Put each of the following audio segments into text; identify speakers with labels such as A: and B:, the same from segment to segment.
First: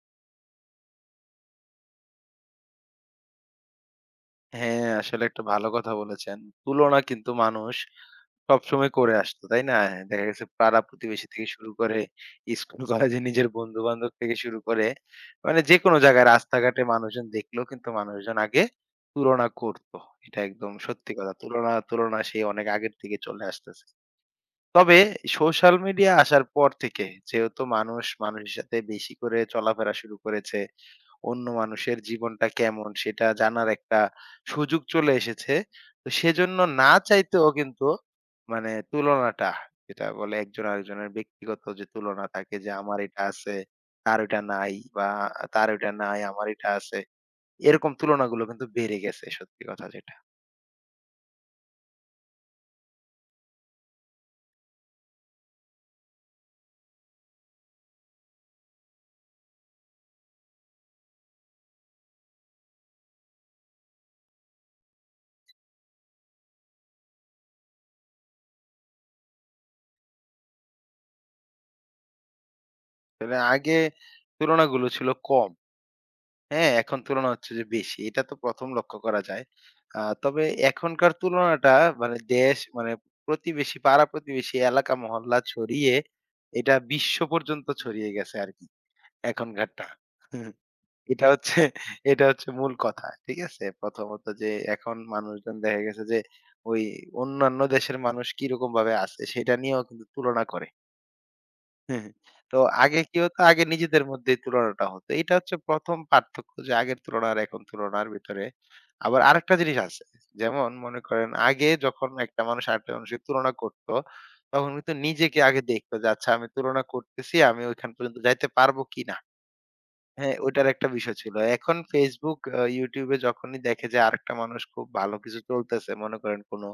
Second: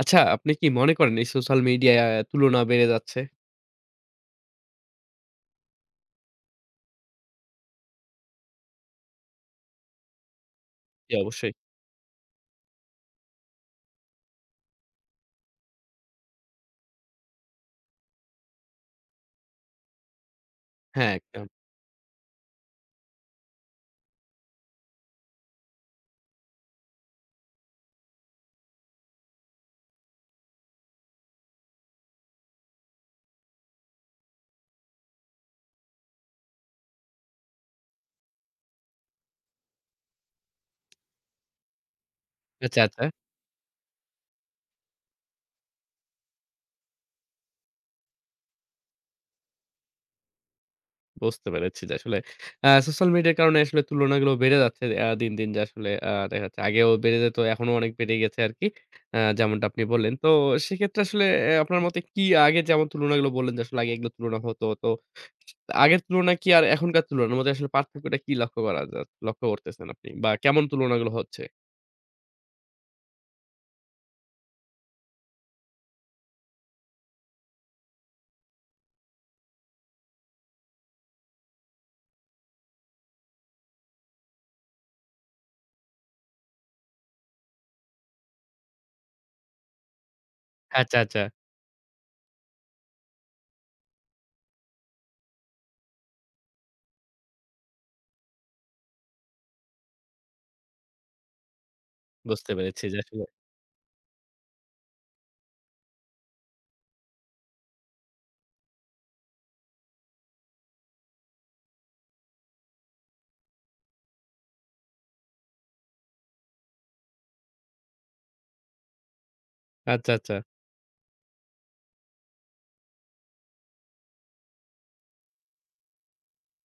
A: আচ্ছা, আপনি কি মনে করেন এই সোশ্যাল মিডিয়ায় তুলনা বেড়ে যাচ্ছে?
B: হ্যাঁ, আসলে একটা ভালো কথা বলেছেন। তুলনা কিন্তু মানুষ সবসময় করে আসতো, তাই না? হ্যাঁ, দেখা গেছে পাড়া
A: জি,
B: প্রতিবেশী থেকে
A: অবশ্যই।
B: শুরু করে স্কুল কলেজে নিজের বন্ধু-বান্ধব থেকে শুরু করে মানে যেকোনো জায়গায় রাস্তাঘাটে মানুষজন দেখলেও কিন্তু মানুষজন আগে তুলনা করতো। এটা একদম সত্যি
A: হ্যাঁ,
B: কথা।
A: একদম।
B: তুলনা, তুলনা সেই অনেক আগের থেকে চলে আসতেছে। তবে সোশ্যাল মিডিয়া আসার পর থেকে যেহেতু মানুষ মানুষের সাথে বেশি করে চলাফেরা শুরু করেছে অন্য মানুষের জীবনটা কেমন সেটা জানার একটা সুযোগ চলে এসেছে। তো সেজন্য না চাইতেও কিন্তু মানে তুলনাটা যেটা বলে একজন আরেকজনের ব্যক্তিগত যে তুলনা থাকে যে
A: আচ্ছা,
B: আমার
A: আচ্ছা।
B: এটা আছে, তার ওইটা নাই বা তার ওইটা নাই, আমার এটা আছে। এরকম তুলনাগুলো কিন্তু বেড়ে গেছে সত্যি কথা যেটা।
A: বুঝতে পেরেছি যে আসলে সোশ্যাল মিডিয়ার কারণে আসলে তুলনাগুলো বেড়ে যাচ্ছে দিন, দিন, যে আসলে দেখা যাচ্ছে আগেও বেড়ে যেত, এখনো অনেক বেড়ে গেছে আরকি। যেমনটা আপনি বললেন। তো সেক্ষেত্রে আসলে আপনার মতে কি আগে যেমন তুলনাগুলো বললেন যে আসলে আগে এগুলো তুলনা হতো। তো আগের তুলনা কি আর এখনকার তুলনার মধ্যে আসলে পার্থক্যটা কি লক্ষ্য করা লক্ষ্য করতেছেন আপনি? বা কেমন তুলনাগুলো হচ্ছে?
B: আসলে আগে তুলনাগুলো ছিল কম। হ্যাঁ, এখন তুলনা হচ্ছে যে বেশি। এটা তো ১ম লক্ষ্য করা যায়। তবে এখনকার তুলনাটা মানে দেশ মানে প্রতিবেশী, পাড়া-প্রতিবেশী, এলাকা, মহল্লা ছড়িয়ে এটা বিশ্ব পর্যন্ত ছড়িয়ে গেছে আরকি এখনকারটা। হুম।
A: আচ্ছা, আচ্ছা।
B: এটা হচ্ছে এটা হচ্ছে মূল কথা। ঠিক আছে? প্রথমত যে এখন মানুষজন দেখা গেছে যে ওই অন্যান্য দেশের মানুষ কিরকমভাবে আছে সেটা নিয়েও কিন্তু তুলনা করে। হ্যাঁ, হ্যাঁ।
A: বুঝতে
B: তো
A: পেরেছি যে
B: আগে কি
A: আসলে
B: হতো? আগে নিজেদের মধ্যেই তুলনাটা হতো। এটা হচ্ছে ১ম পার্থক্য যে আগের তুলনা আর এখন তুলনার ভিতরে। আবার আরেকটা জিনিস আছে। যেমন মনে করেন আগে যখন একটা মানুষ আরেকটা মানুষের তুলনা করত, তখন কিন্তু নিজেকে আগে দেখতো যে আচ্ছা আমি তুলনা করতেছি আমি ওইখান পর্যন্ত যাইতে পারবো কিনা?
A: আচ্ছা, আচ্ছা।
B: হ্যাঁ, ওইটার একটা বিষয় ছিল। এখন Facebook, YouTube এ যখনই দেখে যে আরেকটা মানুষ খুব ভালো কিছু চলতেছে, মনে করেন কোনো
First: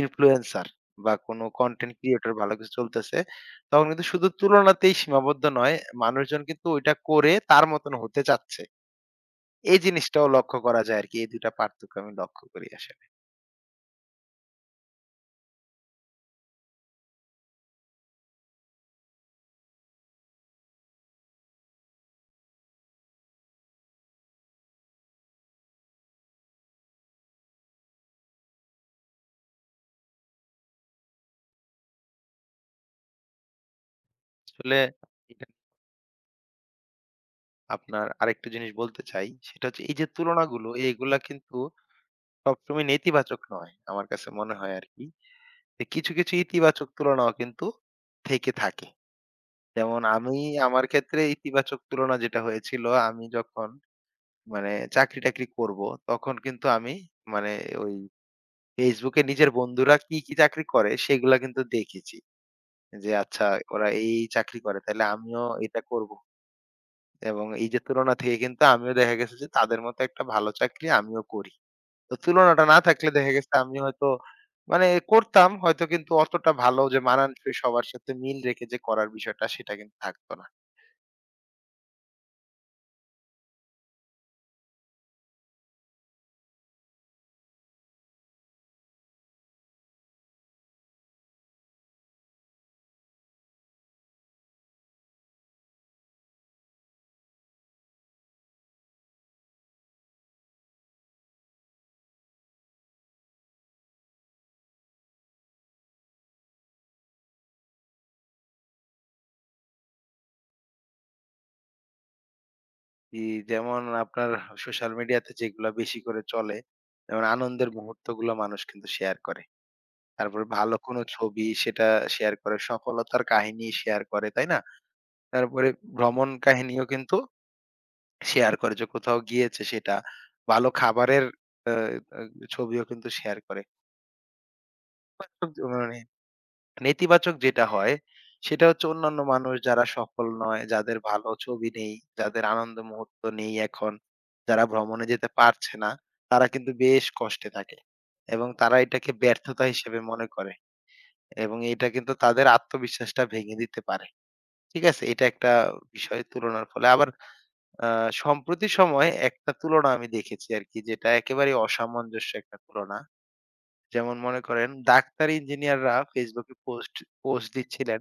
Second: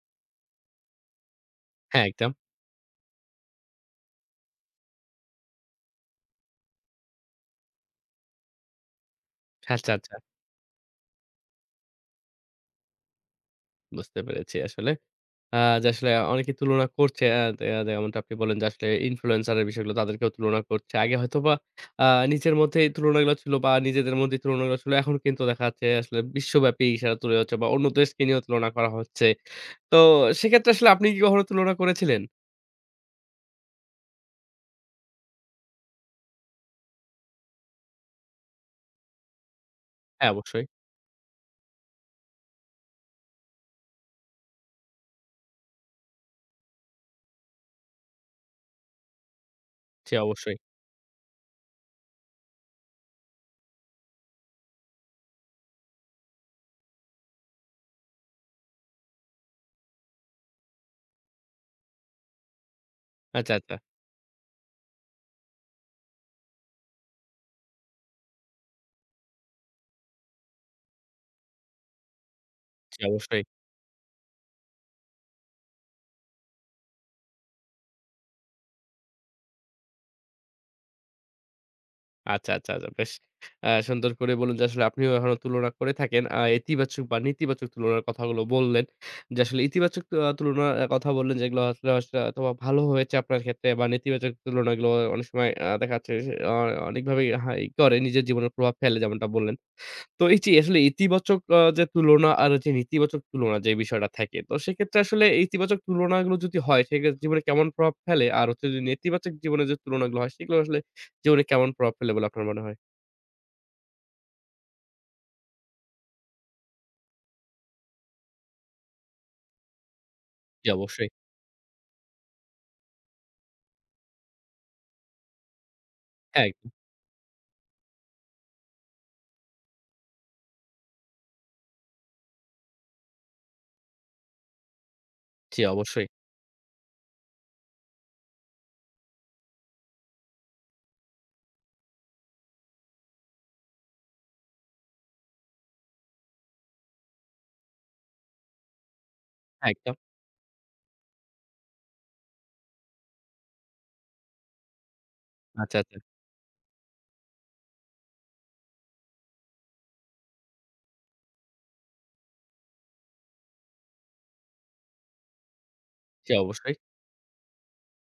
B: ইনফ্লুয়েন্সার বা কোনো কনটেন্ট
A: হ্যাঁ, একদম।
B: ক্রিয়েটর ভালো কিছু চলতেছে, তখন কিন্তু শুধু তুলনাতেই সীমাবদ্ধ নয়, মানুষজন কিন্তু ওইটা করে তার মতন হতে চাচ্ছে। এই
A: আচ্ছা, আচ্ছা।
B: জিনিসটাও লক্ষ্য করা যায় আরকি। এই ২ টা পার্থক্য আমি লক্ষ্য করি আসলে।
A: বুঝতে পেরেছি আসলে। আ যে আসলে অনেকে তুলনা করছে, আ আ যেমনটা আপনি বললেন যে আসলে ইনফ্লুয়েন্সার এর বিষয়গুলো তাদেরকেও তুলনা করছে। আগে হয়তোবা আ নিজের মধ্যে এই তুলনাগুলো ছিল বা নিজেদের মধ্যে এই তুলনাগুলো ছিল। এখন কিন্তু দেখা যাচ্ছে আসলে বিশ্বব্যাপী ইশারা তুলে হচ্ছে বা অন্য দেশকে নিয়েও তুলনা করা হচ্ছে। তো সেক্ষেত্রে আসলে আপনি কি কখনো তুলনা করেছিলেন?
B: আসলে এটা আপনার আরেকটা জিনিস বলতে চাই, সেটা হচ্ছে এই যে
A: হ্যাঁ, অবশ্যই।
B: তুলনাগুলো, এইগুলা কিন্তু সবসময় নেতিবাচক নয়, আমার কাছে মনে হয় আরকি। কিছু, কিছু ইতিবাচক তুলনাও কিন্তু থেকে থাকে। যেমন
A: জি,
B: আমি
A: অবশ্যই।
B: আমার ক্ষেত্রে ইতিবাচক তুলনা যেটা হয়েছিল, আমি যখন মানে চাকরি-টাকরি করব, তখন কিন্তু আমি মানে ওই Facebook এ নিজের বন্ধুরা কি, কি চাকরি করে সেগুলা কিন্তু দেখেছি। যে আচ্ছা
A: আচ্ছা, আচ্ছা।
B: ওরা এই চাকরি করে তাহলে আমিও এটা করব। এবং এই যে তুলনা থেকে কিন্তু আমিও দেখা গেছে যে তাদের মতো একটা ভালো চাকরি আমিও করি। তো তুলনাটা না
A: জি,
B: থাকলে দেখা
A: অবশ্যই।
B: গেছে আমি হয়তো মানে করতাম হয়তো কিন্তু অতটা ভালো যে মানানসই সবার সাথে মিল রেখে যে করার বিষয়টা সেটা কিন্তু থাকতো না।
A: আচ্ছা, আচ্ছা, আচ্ছা। বেশ সুন্দর করে বলুন যে আসলে আপনিও এখনো তুলনা করে থাকেন। ইতিবাচক বা নেতিবাচক তুলনার কথাগুলো বললেন। যে আসলে ইতিবাচক তুলনার কথা বললেন যেগুলো আসলে আসলে হয়তোবা ভালো হয়েছে আপনার ক্ষেত্রে বা নেতিবাচক তুলনাগুলো অনেক সময় দেখা যাচ্ছে যে অনেকভাবেই হা ই করে নিজের জীবনে প্রভাব ফেলে যেমনটা বললেন। তো এই যে আসলে ইতিবাচক যে তুলনা আর যে নেতিবাচক তুলনা যে বিষয়টা থাকে। তো সেক্ষেত্রে আসলে ইতিবাচক তুলনাগুলো যদি হয় সেক্ষেত্রে জীবনে কেমন প্রভাব ফেলে? আর হচ্ছে যে নেতিবাচক জীবনে যে তুলনাগুলো হয় সেগুলো আসলে জীবনে কেমন প্রভাব ফেলে বলে আপনার মনে হয়?
B: ই যেমন আপনার সোশ্যাল মিডিয়াতে যেগুলা বেশি করে চলে, যেমন আনন্দের মুহূর্তগুলো মানুষ কিন্তু শেয়ার করে। তারপরে
A: জি,
B: ভালো কোনো
A: অবশ্যই।
B: ছবি সেটা শেয়ার করে, সফলতার কাহিনী শেয়ার করে, তাই না? তারপরে ভ্রমণ
A: হ্যাঁ, একদম।
B: কাহিনীও কিন্তু শেয়ার করে যে কোথাও গিয়েছে সেটা। ভালো খাবারের আ আ ছবিও কিন্তু শেয়ার করে।
A: জি,
B: মানে
A: অবশ্যই।
B: নেতিবাচক যেটা হয়, সেটা হচ্ছে অন্যান্য মানুষ যারা সফল নয়, যাদের ভালো ছবি নেই, যাদের আনন্দ মুহূর্ত নেই এখন, যারা ভ্রমণে যেতে পারছে না, তারা কিন্তু বেশ কষ্টে থাকে। এবং তারা এটাকে ব্যর্থতা
A: হ্যাঁ, একদম।
B: হিসেবে মনে করে। এবং এটা কিন্তু তাদের আত্মবিশ্বাসটা ভেঙে দিতে পারে। ঠিক আছে? এটা একটা
A: আচ্ছা, আচ্ছা।
B: বিষয় তুলনার ফলে। আবার আ সম্প্রতি সময়ে একটা তুলনা আমি দেখেছি আরকি যেটা একেবারেই অসামঞ্জস্য একটা তুলনা। যেমন মনে করেন ডাক্তার, ইঞ্জিনিয়াররা
A: জি,
B: Facebook এ
A: অবশ্যই।
B: পোস্ট পোস্ট দিচ্ছিলেন।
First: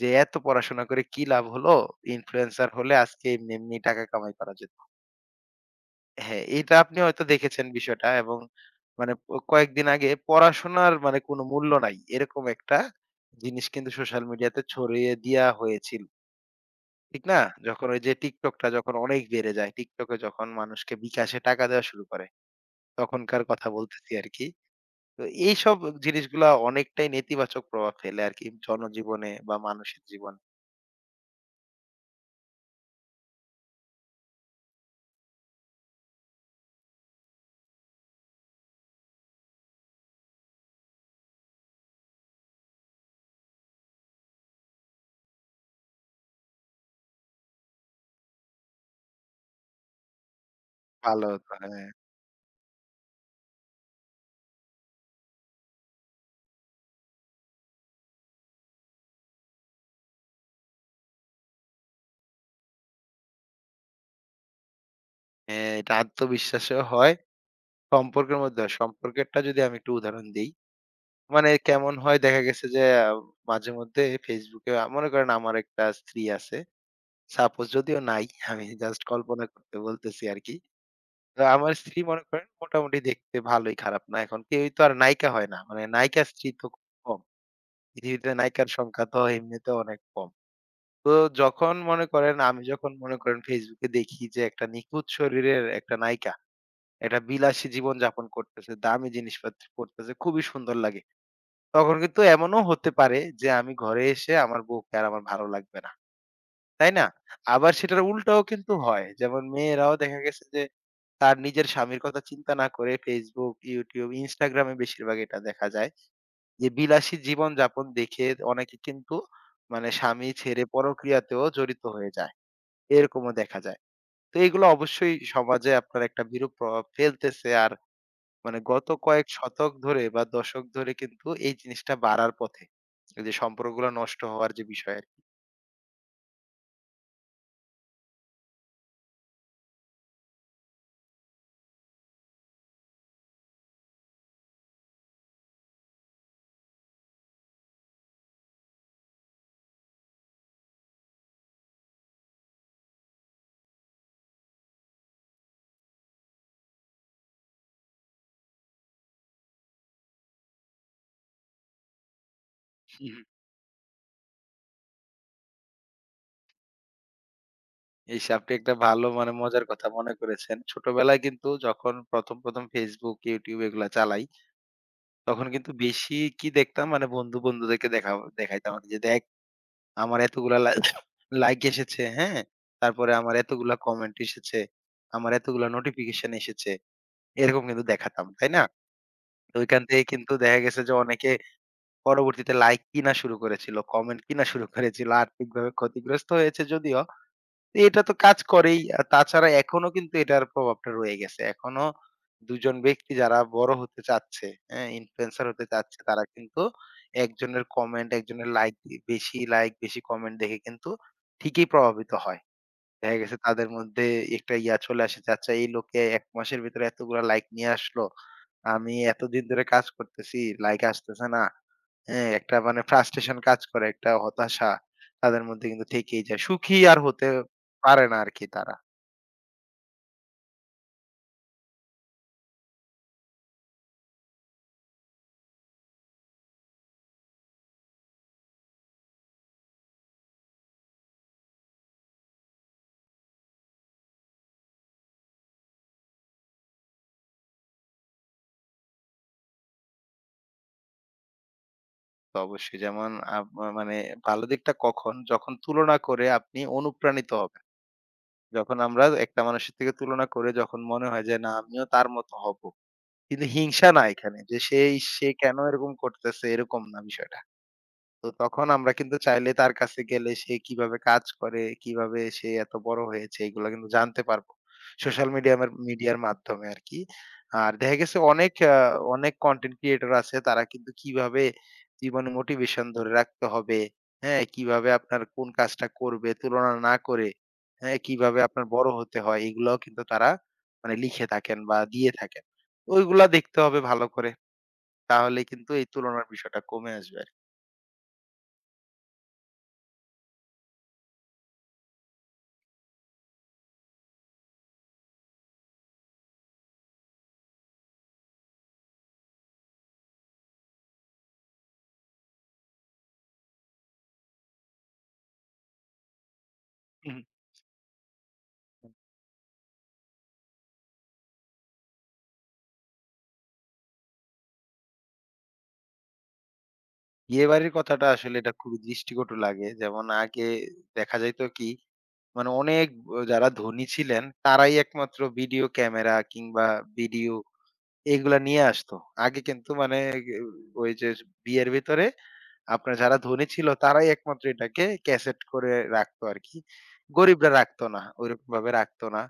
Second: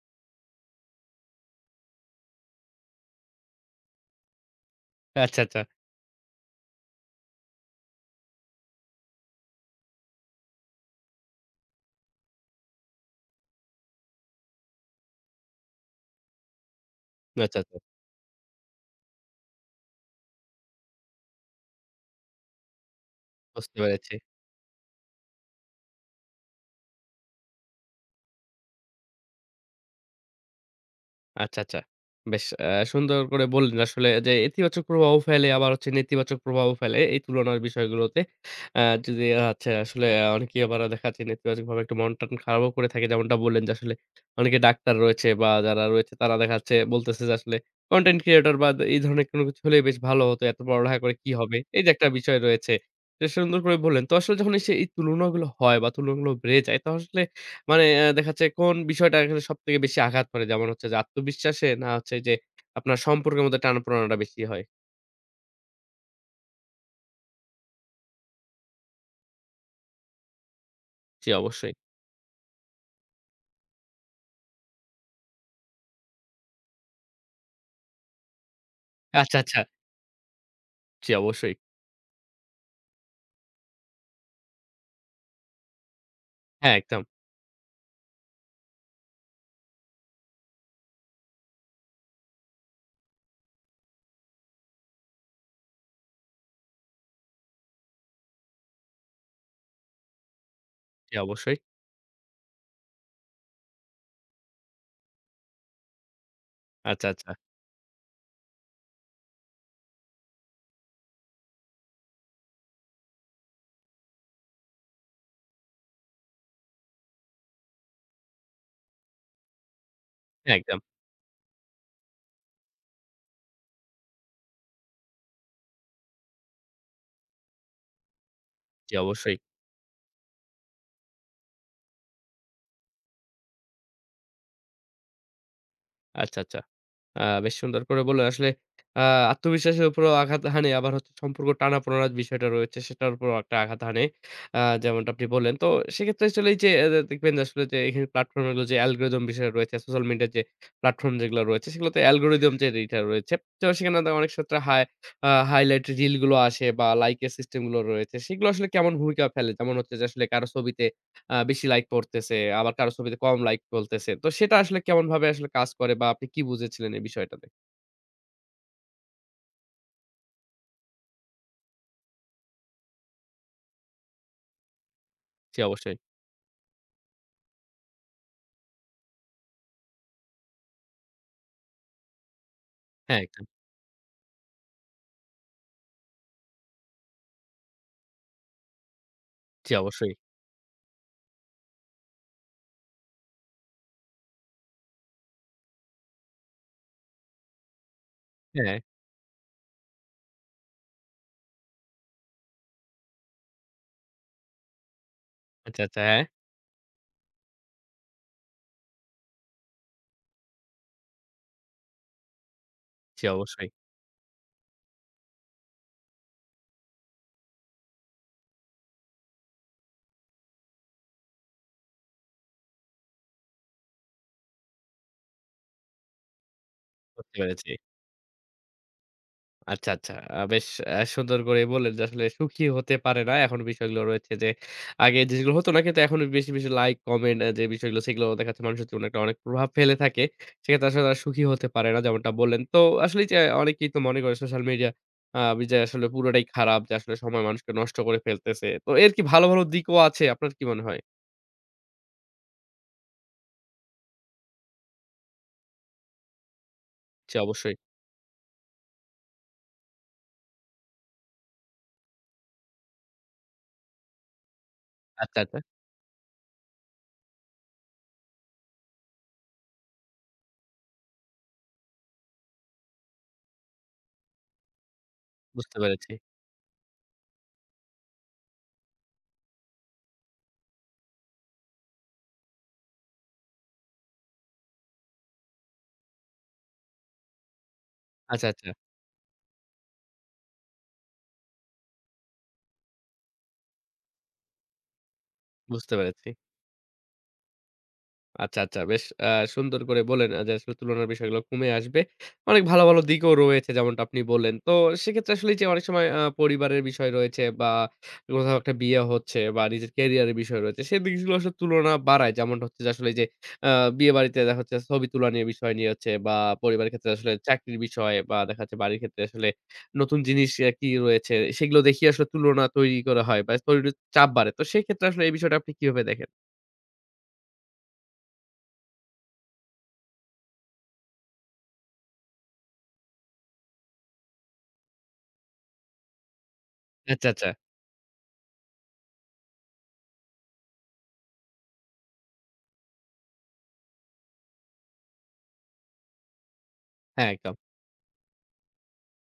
B: যে এত পড়াশোনা করে কি লাভ হলো? ইনফ্লুয়েন্সার হলে আজকে এমনি, এমনি টাকা কামাই করা যেত।
A: আচ্ছা, আচ্ছা।
B: হ্যাঁ, এটা আপনি হয়তো দেখেছেন বিষয়টা এবং মানে কয়েকদিন আগে পড়াশোনার মানে কোনো মূল্য নাই। এরকম একটা জিনিস কিন্তু সোশ্যাল মিডিয়াতে ছড়িয়ে দেয়া হয়েছিল। ঠিক না?
A: আচ্ছা, আচ্ছা।
B: যখন ওই যে TikTok টা যখন অনেক বেড়ে যায়। TikTok এ যখন মানুষকে বিকাশে টাকা দেওয়া শুরু করে। তখনকার কথা
A: বুঝতে
B: বলতেছি
A: পেরেছি।
B: আরকি। তো এইসব জিনিসগুলা অনেকটাই নেতিবাচক প্রভাব ফেলে আরকি জনজীবনে বা মানুষের জীবনে।
A: আচ্ছা, আচ্ছা। বেশ সুন্দর করে বললেন আসলে যে ইতিবাচক প্রভাবও ফেলে আবার হচ্ছে নেতিবাচক প্রভাবও ফেলে এই তুলনার বিষয়গুলোতে। আ যদি আচ্ছা আসলে অনেকেই আবার দেখা যাচ্ছে নেতিবাচকভাবে একটু মন-টন খারাপও করে থাকে। যেমনটা বললেন যে আসলে অনেকে ডাক্তার রয়েছে বা যারা রয়েছে তারা দেখা যাচ্ছে বলতেছে যে আসলে কনটেন্ট ক্রিয়েটর বা এই ধরনের কোনো কিছু হলেই বেশ ভালো হতো। এত পড়ালেখা করে
B: ভালো
A: কি
B: হতো,
A: হবে? এই
B: হ্যাঁ।
A: যে একটা বিষয় রয়েছে। বেশ সুন্দর করে বললেন। তো আসলে যখন এই সেই তুলনাগুলো হয় বা তুলনাগুলো বেড়ে যায় তখন আসলে মানে দেখা যাচ্ছে কোন বিষয়টা এখানে সবথেকে বেশি আঘাত করে? যেমন হচ্ছে যে আত্মবিশ্বাসে? না হচ্ছে যে আপনার সম্পর্কের মধ্যে টানাপোড়েনটা বেশি হয়?
B: হ্যাঁ, এটা আত্মবিশ্বাসেও হয়, সম্পর্কের মধ্যে হয়। সম্পর্কেরটা যদি আমি একটু উদাহরণ দেই।
A: জি,
B: মানে
A: অবশ্যই।
B: কেমন হয় দেখা গেছে যে মাঝে মধ্যে Facebook এ মনে করেন আমার একটা স্ত্রী আছে। সাপোজ যদিও নাই, আমি জাস্ট
A: আচ্ছা,
B: কল্পনা
A: আচ্ছা।
B: করতে বলতেছি আরকি।
A: জি,
B: তো
A: অবশ্যই।
B: আমার স্ত্রী মনে করেন মোটামুটি দেখতে ভালোই, খারাপ না। এখন কেউই তো আর নায়িকা হয় না। মানে নায়িকা স্ত্রী তো
A: হ্যাঁ,
B: খুব
A: একদম।
B: কম। পৃথিবীতে নায়িকার সংখ্যা তো এমনিতেও অনেক কম। তো যখন মনে করেন আমি যখন মনে করেন Facebook এ দেখি যে একটা নিখুঁত শরীরের একটা নায়িকা একটা বিলাসী জীবনযাপন করতেছে, দামি জিনিসপত্র পড়তেছে, খুবই সুন্দর লাগে।
A: জি, অবশ্যই।
B: তখন কিন্তু এমনও হতে পারে যে আমি ঘরে এসে আমার বউকে আর আমার ভালো লাগবে না। তাই না?
A: আচ্ছা, আচ্ছা।
B: আবার সেটার উল্টাও কিন্তু হয়। যেমন মেয়েরাও দেখা গেছে যে তার নিজের স্বামীর কথা চিন্তা না করে Facebook, YouTube, Instagram এ বেশিরভাগ এটা দেখা যায়। যে বিলাসী জীবনযাপন দেখে অনেকে কিন্তু মানে স্বামী
A: হ্যাঁ,
B: ছেড়ে
A: একদম।
B: পরক্রিয়াতেও জড়িত হয়ে যায়। এরকমও দেখা যায়। তো এগুলো অবশ্যই সমাজে আপনার একটা বিরূপ প্রভাব ফেলতেছে। আর মানে গত
A: জি,
B: কয়েক
A: অবশ্যই।
B: শতক ধরে বা দশক ধরে কিন্তু এই জিনিসটা বাড়ার পথে। এই যে সম্পর্কগুলো নষ্ট হওয়ার যে বিষয় আরকি।
A: আচ্ছা, আচ্ছা। বেশ সুন্দর করে বললেন। আসলে আ আত্মবিশ্বাসের উপরেও আঘাত হানে, আবার হচ্ছে সম্পর্ক টানাপোড়েনের বিষয়টা রয়েছে সেটার উপরেও একটা আঘাত হানে। যেমনটা আপনি বললেন। তো সেক্ষেত্রে আসলে এই যে দেখবেন যে আসলে যে এখানে প্ল্যাটফর্ম গুলো যে অ্যালগরিদম বিষয় রয়েছে, সোশ্যাল মিডিয়ার যে প্ল্যাটফর্ম যেগুলো রয়েছে সেগুলোতে অ্যালগরিদম যে এইটা রয়েছে। তো সেখানে তো অনেক ক্ষেত্রে হাইলাইট রিল গুলো আসে বা লাইকের সিস্টেম গুলো রয়েছে। সেগুলো আসলে কেমন ভূমিকা ফেলে? যেমন হচ্ছে যে আসলে কারো ছবিতে বেশি লাইক পড়তেছে, আবার কারো
B: হুম,
A: ছবিতে
B: হুম।
A: কম লাইক পড়তেছে। তো সেটা আসলে কেমনভাবে আসলে কাজ করে বা আপনি কি বুঝেছিলেন এই বিষয়টাতে?
B: এই সে আপনি একটা ভালো মানে মজার কথা মনে করেছেন। ছোটবেলায় কিন্তু যখন ১ম Facebook, YouTube এগুলা চালাই, তখন
A: জি,
B: কিন্তু
A: অবশ্যই।
B: বেশি কি দেখতাম মানে বন্ধুদেরকে দেখাও দেখাইতাম আরকি যে, "দেখ আমার এতগুলা লাইক এসেছে, হ্যাঁ? তারপরে
A: হ্যাঁ,
B: আমার
A: একদম।
B: এতগুলা কমেন্ট এসেছে, আমার এতগুলা নোটিফিকেশন এসেছে।" এরকম কিন্তু দেখাতাম, তাই না? তো
A: জি,
B: ওইখান থেকে
A: অবশ্যই।
B: কিন্তু দেখা গেছে যে অনেকে পরবর্তীতে লাইক কিনা শুরু করেছিল, কমেন্ট কিনা শুরু করেছিল। আর্থিকভাবে ক্ষতিগ্রস্ত হয়েছে যদিও, তো এটা তো কাজ
A: হ্যাঁ।
B: করেই। আর তাছাড়া এখনো কিন্তু এটার প্রভাবটা রয়ে গেছে। এখনো ২ জন ব্যক্তি যারা বড় হতে চাচ্ছে, হ্যাঁ? ইনফ্লুয়েন্সার হতে
A: আচ্ছা,
B: চাচ্ছে
A: আচ্ছা। হ্যাঁ।
B: তারা কিন্তু একজনের কমেন্ট, একজনের লাইক দিয়ে বেশি লাইক, বেশি কমেন্ট দেখে কিন্তু ঠিকই প্রভাবিত হয়। দেখা
A: জি,
B: গেছে তাদের
A: অবশ্যই।
B: মধ্যে একটা ইয়া চলে আসে যে, "আচ্ছা এই লোকে ১ মাসের ভিতরে এতগুলা লাইক নিয়ে আসলো। আমি এতদিন ধরে কাজ করতেছি, লাইক আসতেছে না।" হ্যাঁ, একটা মানে frustration কাজ করে, একটা হতাশা তাদের মধ্যে কিন্তু থেকেই যায়। সুখী আর হতে
A: বুঝতে পেরেছি।
B: পারে না আরকি তারা।
A: আচ্ছা, আচ্ছা। বেশ সুন্দর করে বললেন যে আসলে সুখী হতে পারে না। এখন বিষয়গুলো রয়েছে যে আগে যে জিনিসগুলো হতো না কিন্তু এখন বেশি, বেশি লাইক, কমেন্ট যে বিষয়গুলো সেগুলো দেখা যাচ্ছে মানুষের জীবনে একটা অনেক প্রভাব ফেলে থাকে। সেক্ষেত্রে আসলে তারা সুখী হতে পারে না যেমনটা বললেন। তো আসলেই যে অনেকেই তো মনে করে সোশ্যাল মিডিয়া আ বি যে আসলে পুরোটাই খারাপ যে আসলে সময় মানুষকে নষ্ট করে ফেলতেছে। তো এর কি ভালো, ভালো দিকও আছে? আপনার কি মনে হয়?
B: তো অবশ্যই যেমন আপ আ মানে ভালো দিকটা কখন? যখন তুলনা করে আপনি অনুপ্রাণিত
A: জি,
B: হবেন।
A: অবশ্যই।
B: যখন আমরা একটা মানুষের থেকে তুলনা করে যখন মনে হয় যে, "না, আমিও তার মতো হবো।" কিন্তু হিংসা না এখানে যে, "সে
A: আচ্ছা,
B: কেন
A: আচ্ছা।
B: এরকম করতেছে?" এরকম না বিষয়টা। তো তখন আমরা কিন্তু চাইলে তার কাছে গেলে সে কিভাবে কাজ করে, কিভাবে সে এত বড় হয়েছে এগুলা কিন্তু জানতে পারবো। সোশ্যাল মিডিয়ামের
A: বুঝতে পেরেছি।
B: মিডিয়ার মাধ্যমে আরকি। আর দেখা গেছে অনেক কনটেন্ট ক্রিয়েটর আছে তারা কিন্তু কিভাবে জীবনে মোটিভেশন ধরে রাখতে হবে, হ্যাঁ? কিভাবে আপনার কোন কাজটা করবে তুলনা না করে, হ্যাঁ? কিভাবে
A: আচ্ছা,
B: আপনার
A: আচ্ছা।
B: বড় হতে হয় এগুলাও কিন্তু তারা মানে লিখে থাকেন বা দিয়ে থাকেন। ওইগুলা দেখতে হবে ভালো করে। তাহলে কিন্তু এই
A: বুঝতে
B: তুলনার
A: পেরেছি।
B: বিষয়টা কমে আসবে
A: আচ্ছা, আচ্ছা। বেশ সুন্দর করে বললেন যে আসলে তুলনার বিষয়গুলো কমে আসবে। অনেক ভালো, ভালো দিকও রয়েছে যেমনটা আপনি বললেন। তো সেক্ষেত্রে আসলে যে অনেক সময় পরিবারের বিষয় রয়েছে বা কোথাও একটা বিয়ে হচ্ছে বা নিজের ক্যারিয়ারের বিষয় রয়েছে। সেই জিনিসগুলো আসলে তুলনা বাড়ায়। যেমনটা হচ্ছে যে আসলে এই যে আ বিয়েবাড়িতে দেখা যাচ্ছে ছবি তোলা নিয়ে বিষয় নিয়ে হচ্ছে বা পরিবারের ক্ষেত্রে
B: আরকি।
A: আসলে চাকরির বিষয় বা দেখা যাচ্ছে বাড়ির ক্ষেত্রে আসলে নতুন জিনিস কি রয়েছে সেগুলো দেখিয়ে আসলে তুলনা তৈরি করা হয় বা শরীরের চাপ বাড়ে। তো সেক্ষেত্রে আসলে এই বিষয়টা আপনি কিভাবে দেখেন?
B: বিয়েবাড়ির কথাটা আসলে এটা খুবই দৃষ্টিকটু লাগে। যেমন আগে দেখা যাইত কি মানে অনেক যারা ধনী ছিলেন তারাই একমাত্র ভিডিও ক্যামেরা কিংবা
A: আচ্ছা,
B: ভিডিও
A: আচ্ছা।
B: এগুলা নিয়ে আসতো। আগে কিন্তু মানে ওই যে বিয়ের ভিতরে আপনার যারা ধনী ছিল তারাই একমাত্র এটাকে ক্যাসেট করে রাখতো আরকি।
A: হ্যাঁ,
B: গরিবরা
A: একদম।
B: রাখতো না। ওইরকমভাবে রাখতো না।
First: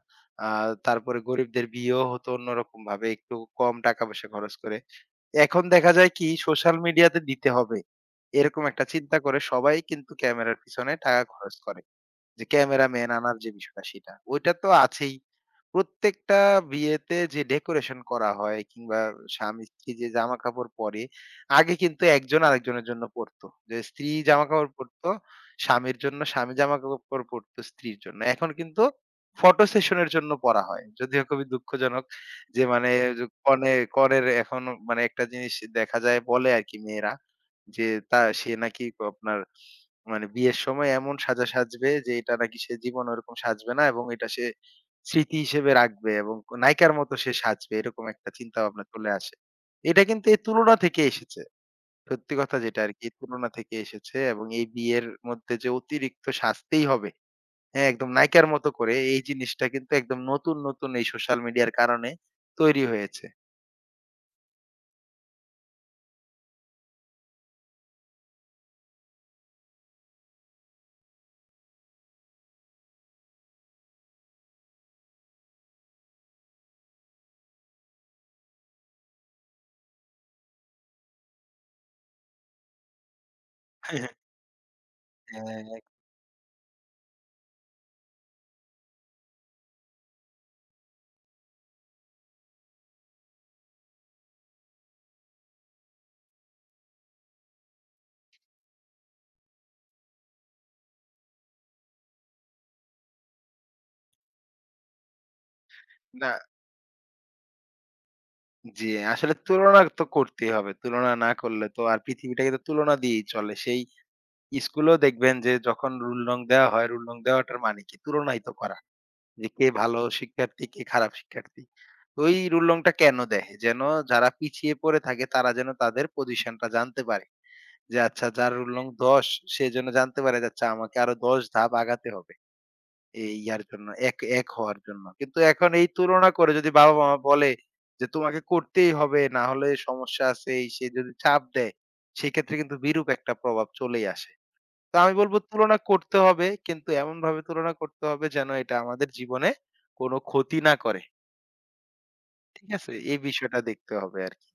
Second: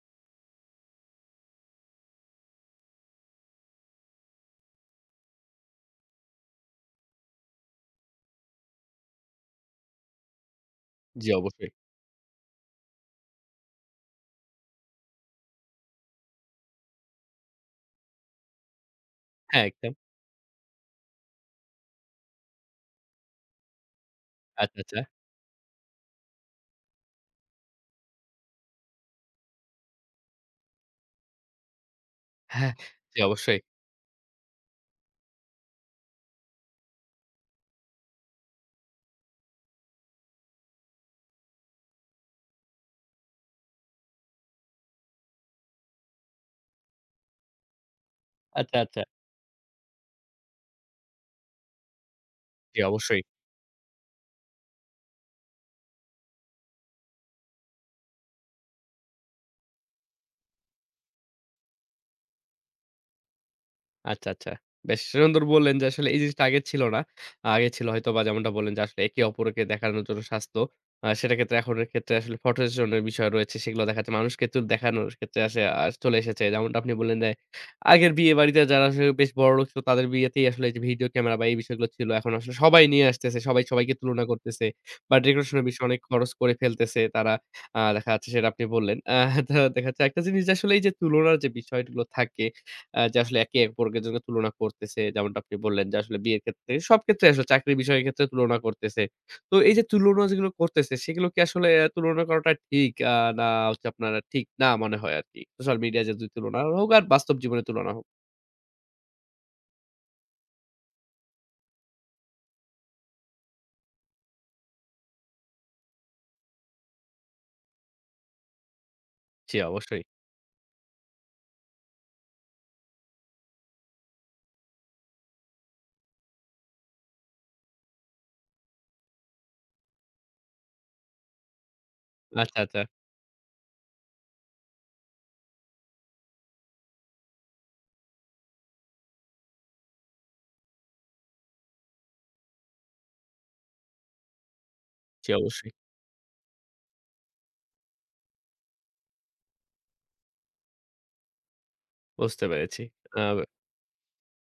B: আ তারপরে গরিবদের বিয়েও হতো অন্যরকমভাবে একটু কম টাকা পয়সা খরচ করে। এখন দেখা যায় কি সোশ্যাল মিডিয়াতে দিতে হবে। এরকম একটা চিন্তা করে সবাই কিন্তু ক্যামেরার পিছনে টাকা
A: জি,
B: খরচ
A: অবশ্যই।
B: করে। যে ক্যামেরাম্যান আনার যে বিষয়টা সেটা। ওইটা তো আছেই। প্রত্যেকটা বিয়েতে যে ডেকোরেশন করা হয় কিংবা
A: হ্যাঁ,
B: স্বামী-স্ত্রী
A: একদম।
B: যে জামাকাপড় পরে, আগে কিন্তু একজন আরেকজনের জন্য পরতো। যে স্ত্রী জামাকাপড়
A: আচ্ছা, আচ্ছা।
B: পরতো স্বামীর জন্য, স্বামী জামাকাপড় পরতো স্ত্রীর জন্য। এখন কিন্তু ফটো সেশন এর জন্য পরা হয়। যদিও খুবই দুঃখজনক যে
A: হ্যাঁ,
B: মানে
A: জি
B: যে
A: অবশ্যই।
B: কনের এখন মানে একটা জিনিস দেখা যায় বলে আরকি মেয়েরা যে তা সে নাকি আপনার মানে বিয়ের সময় এমন সাজা সাজবে যে এটা নাকি সে জীবনে ওরকম সাজবে না এবং এটা সে স্মৃতি হিসেবে রাখবে এবং নায়িকার মতো সে সাজবে এরকম একটা চিন্তা
A: আচ্ছা,
B: ভাবনা
A: আচ্ছা।
B: চলে আসে। এটা কিন্তু এই তুলনা থেকে এসেছে। সত্যি কথা
A: জি
B: যেটা আরকি এই
A: অবশ্যই।
B: তুলনা থেকে এসেছে এবং এই বিয়ের মধ্যে যে অতিরিক্ত সাজতেই হবে, হ্যাঁ, একদম নায়িকার মতো করে এই জিনিসটা কিন্তু একদম নতুন, নতুন এই সোশ্যাল মিডিয়ার কারণে তৈরি হয়েছে।
A: আচ্ছা, আচ্ছা। বেশ সুন্দর বললেন যে আসলে এই জিনিসটা আগে ছিল না। আগে ছিল হয়তোবা যেমনটা বললেন যে আসলে একে অপরকে দেখানোর জন্য স্বাস্থ্য। সেটা ক্ষেত্রে এখনের ক্ষেত্রে আসলে ফটো সেশন এর বিষয় রয়েছে। সেগুলো দেখা যাচ্ছে মানুষকে চুল দেখানোর ক্ষেত্রে আসে চলে এসেছে। যেমনটা আপনি বললেন যে আগের বিয়ে বাড়িতে যারা আসলে বেশ বড়লোক ছিল তাদের বিয়েতেই আসলে এই যে ভিডিও ক্যামেরা বা এই বিষয়গুলো ছিল। এখন আসলে সবাই নিয়ে আসতেছে। সবাই সবাইকে তুলনা করতেছে বা ডেকোরেশন
B: হ্যাঁ,
A: এর বিষয়ে অনেক খরচ করে ফেলতেছে তারা। দেখা যাচ্ছে সেটা আপনি বললেন। তো দেখা যাচ্ছে একটা জিনিস যে আসলে এই যে তুলনার যে বিষয়গুলো থাকে যে আসলে একে অপরকে জন্য তুলনা করতেছে। যেমনটা আপনি বললেন যে আসলে বিয়ের ক্ষেত্রে, সব ক্ষেত্রে আসলে চাকরির বিষয়ের ক্ষেত্রে তুলনা করতেছে। তো এই যে তুলনা যেগুলো করতেছে সেগুলো কি আসলে তুলনা করাটা ঠিক না হচ্ছে আপনার ঠিক না মনে হয় আরকি? সোশ্যাল মিডিয়ায় যে ২
B: না,
A: তুলনা হোক আর বাস্তব জীবনে তুলনা হোক।
B: জি, আসলে তুলনা তো করতেই হবে। তুলনা না করলে তো আর পৃথিবীটাকে তো তুলনা দিয়েই চলে। সেই স্কুলেও দেখবেন যে যখন রুল নং দেওয়া হয়, রুল নং দেওয়াটার মানে কি? তুলনাই তো করা। যে
A: জি,
B: কে ভালো
A: অবশ্যই।
B: শিক্ষার্থী, কে খারাপ শিক্ষার্থী। তো ওই রুল নংটা কেন দেয়? যেন যারা পিছিয়ে পড়ে থাকে তারা যেন তাদের পজিশনটা জানতে পারে। যে আচ্ছা যার রুল নং ১০ সে যেন জানতে পারে যে আচ্ছা আমাকে আরো ১০ ধাপ আগাতে হবে।
A: আচ্ছা, আচ্ছা।
B: এই ইয়ার জন্য এক, এক হওয়ার জন্য। কিন্তু এখন এই তুলনা করে যদি বাবা-মা বলে যে তোমাকে করতেই হবে না হলে সমস্যা আছে এই সেই যদি চাপ দেয়, সেক্ষেত্রে কিন্তু বিরূপ একটা প্রভাব চলেই আসে। তো আমি
A: জি,
B: বলব
A: অবশ্যই।
B: তুলনা করতে হবে। কিন্তু এমনভাবে তুলনা করতে হবে যেন এটা আমাদের জীবনে কোন ক্ষতি না করে।
A: বুঝতে
B: ঠিক
A: পেরেছি।
B: আছে? এই
A: আ
B: বিষয়টা দেখতে হবে আরকি।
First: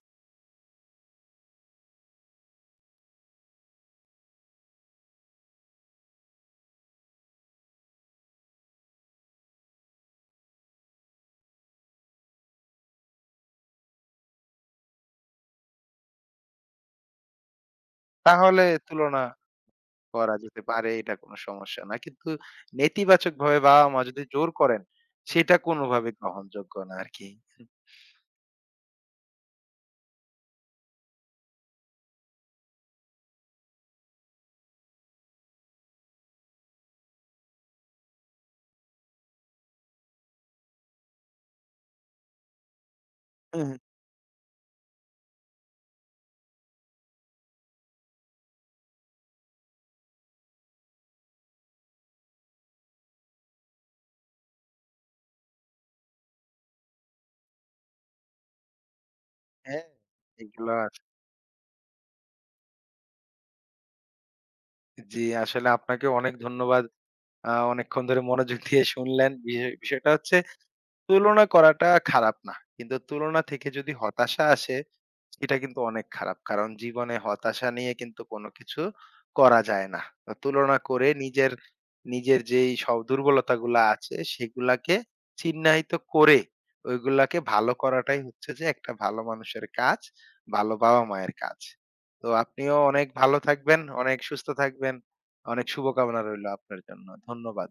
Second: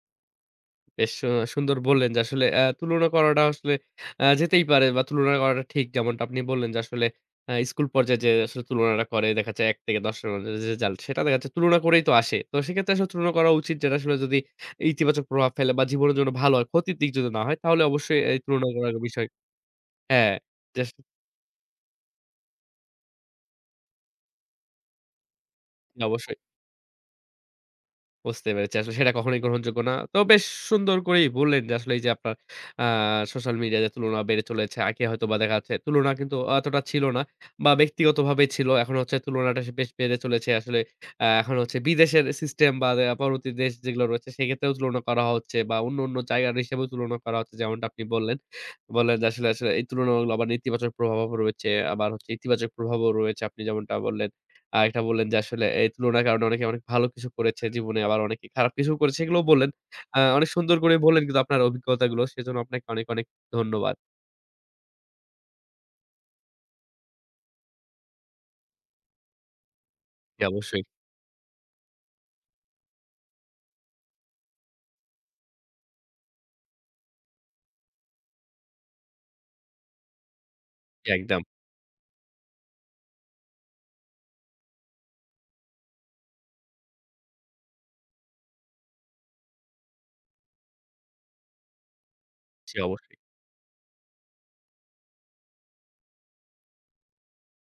A: বেশ সুন্দর বললেন যে আসলে তুলনা করাটা আসলে যেতেই পারে বা তুলনা করাটা ঠিক। যেমনটা আপনি বললেন যে আসলে স্কুল পর্যায়ে যে আসলে তুলনাটা করে দেখা যায় ১ থেকে ১০ এর মধ্যে যে রেজাল্ট সেটা দেখা যাচ্ছে তুলনা করেই তো আসে। তো সেক্ষেত্রে আসলে তুলনা করা উচিত যেটা আসলে যদি ইতিবাচক প্রভাব ফেলে বা জীবনের জন্য ভালো হয়, ক্ষতির দিক যদি না হয় তাহলে অবশ্যই এই
B: তাহলে
A: তুলনা করার
B: তুলনা
A: বিষয় হ্যাঁ,
B: করা যেতে
A: যে
B: পারে,
A: আসলে-
B: এটা কোন সমস্যা না। কিন্তু নেতিবাচকভাবে বাবা-মা যদি জোর করেন, সেটা কোনভাবে
A: অবশ্যই
B: গ্রহণযোগ্য না আরকি।
A: বুঝতে পেরেছি। আসলে সেটা কখনোই গ্রহণযোগ্য না। তো বেশ সুন্দর করেই বললেন যে আসলে এই যে আপনার আ সোশ্যাল মিডিয়ায় তুলনা বেড়ে চলেছে। আগে হয়তোবা দেখা যাচ্ছে তুলনা কিন্তু অতটা ছিল না বা ব্যক্তিগতভাবে ছিল। এখন হচ্ছে তুলনাটা সে বেশ বেড়ে চলেছে। আসলে এখন হচ্ছে বিদেশের সিস্টেম বা পরবর্তী
B: হুম।
A: দেশ যেগুলো রয়েছে সেক্ষেত্রেও তুলনা করা হচ্ছে বা অন্য, অন্য জায়গার হিসেবেও তুলনা করা হচ্ছে যেমনটা আপনি বললেন। বললেন যে আসলে, আসলে এই তুলনাগুলো আবার নেতিবাচক প্রভাবও রয়েছে। আবার হচ্ছে ইতিবাচক প্রভাবও রয়েছে আপনি যেমনটা বললেন। আরেকটা বললেন যে আসলে এই তুলনার কারণে অনেকে অনেক ভালো কিছু করেছে জীবনে, আবার অনেকে খারাপ কিছু করেছে এগুলোও বললেন।
B: হ্যাঁ,
A: অনেক
B: এগুলো
A: সুন্দর করে
B: আছে।
A: বললেন কিন্তু আপনার অভিজ্ঞতাগুলো। সেজন্য আপনাকে অনেক, অনেক ধন্যবাদ।
B: জি, আসলে আপনাকে অনেক ধন্যবাদ। অনেকক্ষণ ধরে মনোযোগ দিয়ে শুনলেন। বিষয়টা হচ্ছে
A: জি, অবশ্যই।
B: তুলনা করাটা খারাপ না। কিন্তু তুলনা থেকে যদি হতাশা আসে এটা কিন্তু অনেক খারাপ। কারণ জীবনে হতাশা নিয়ে কিন্তু কোনো কিছু করা যায় না। তো তুলনা করে
A: জি, একদম।
B: নিজের, নিজের যেই সব দুর্বলতাগুলা আছে সেগুলাকে চিহ্নিত করে ওইগুলাকে ভালো করাটাই হচ্ছে যে একটা ভালো মানুষের কাজ, ভালো বাবা-মায়ের কাজ। তো
A: জি,
B: আপনিও অনেক
A: অবশ্যই।
B: ভালো থাকবেন, অনেক সুস্থ থাকবেন। অনেক শুভকামনা রইলো আপনার জন্য। ধন্যবাদ।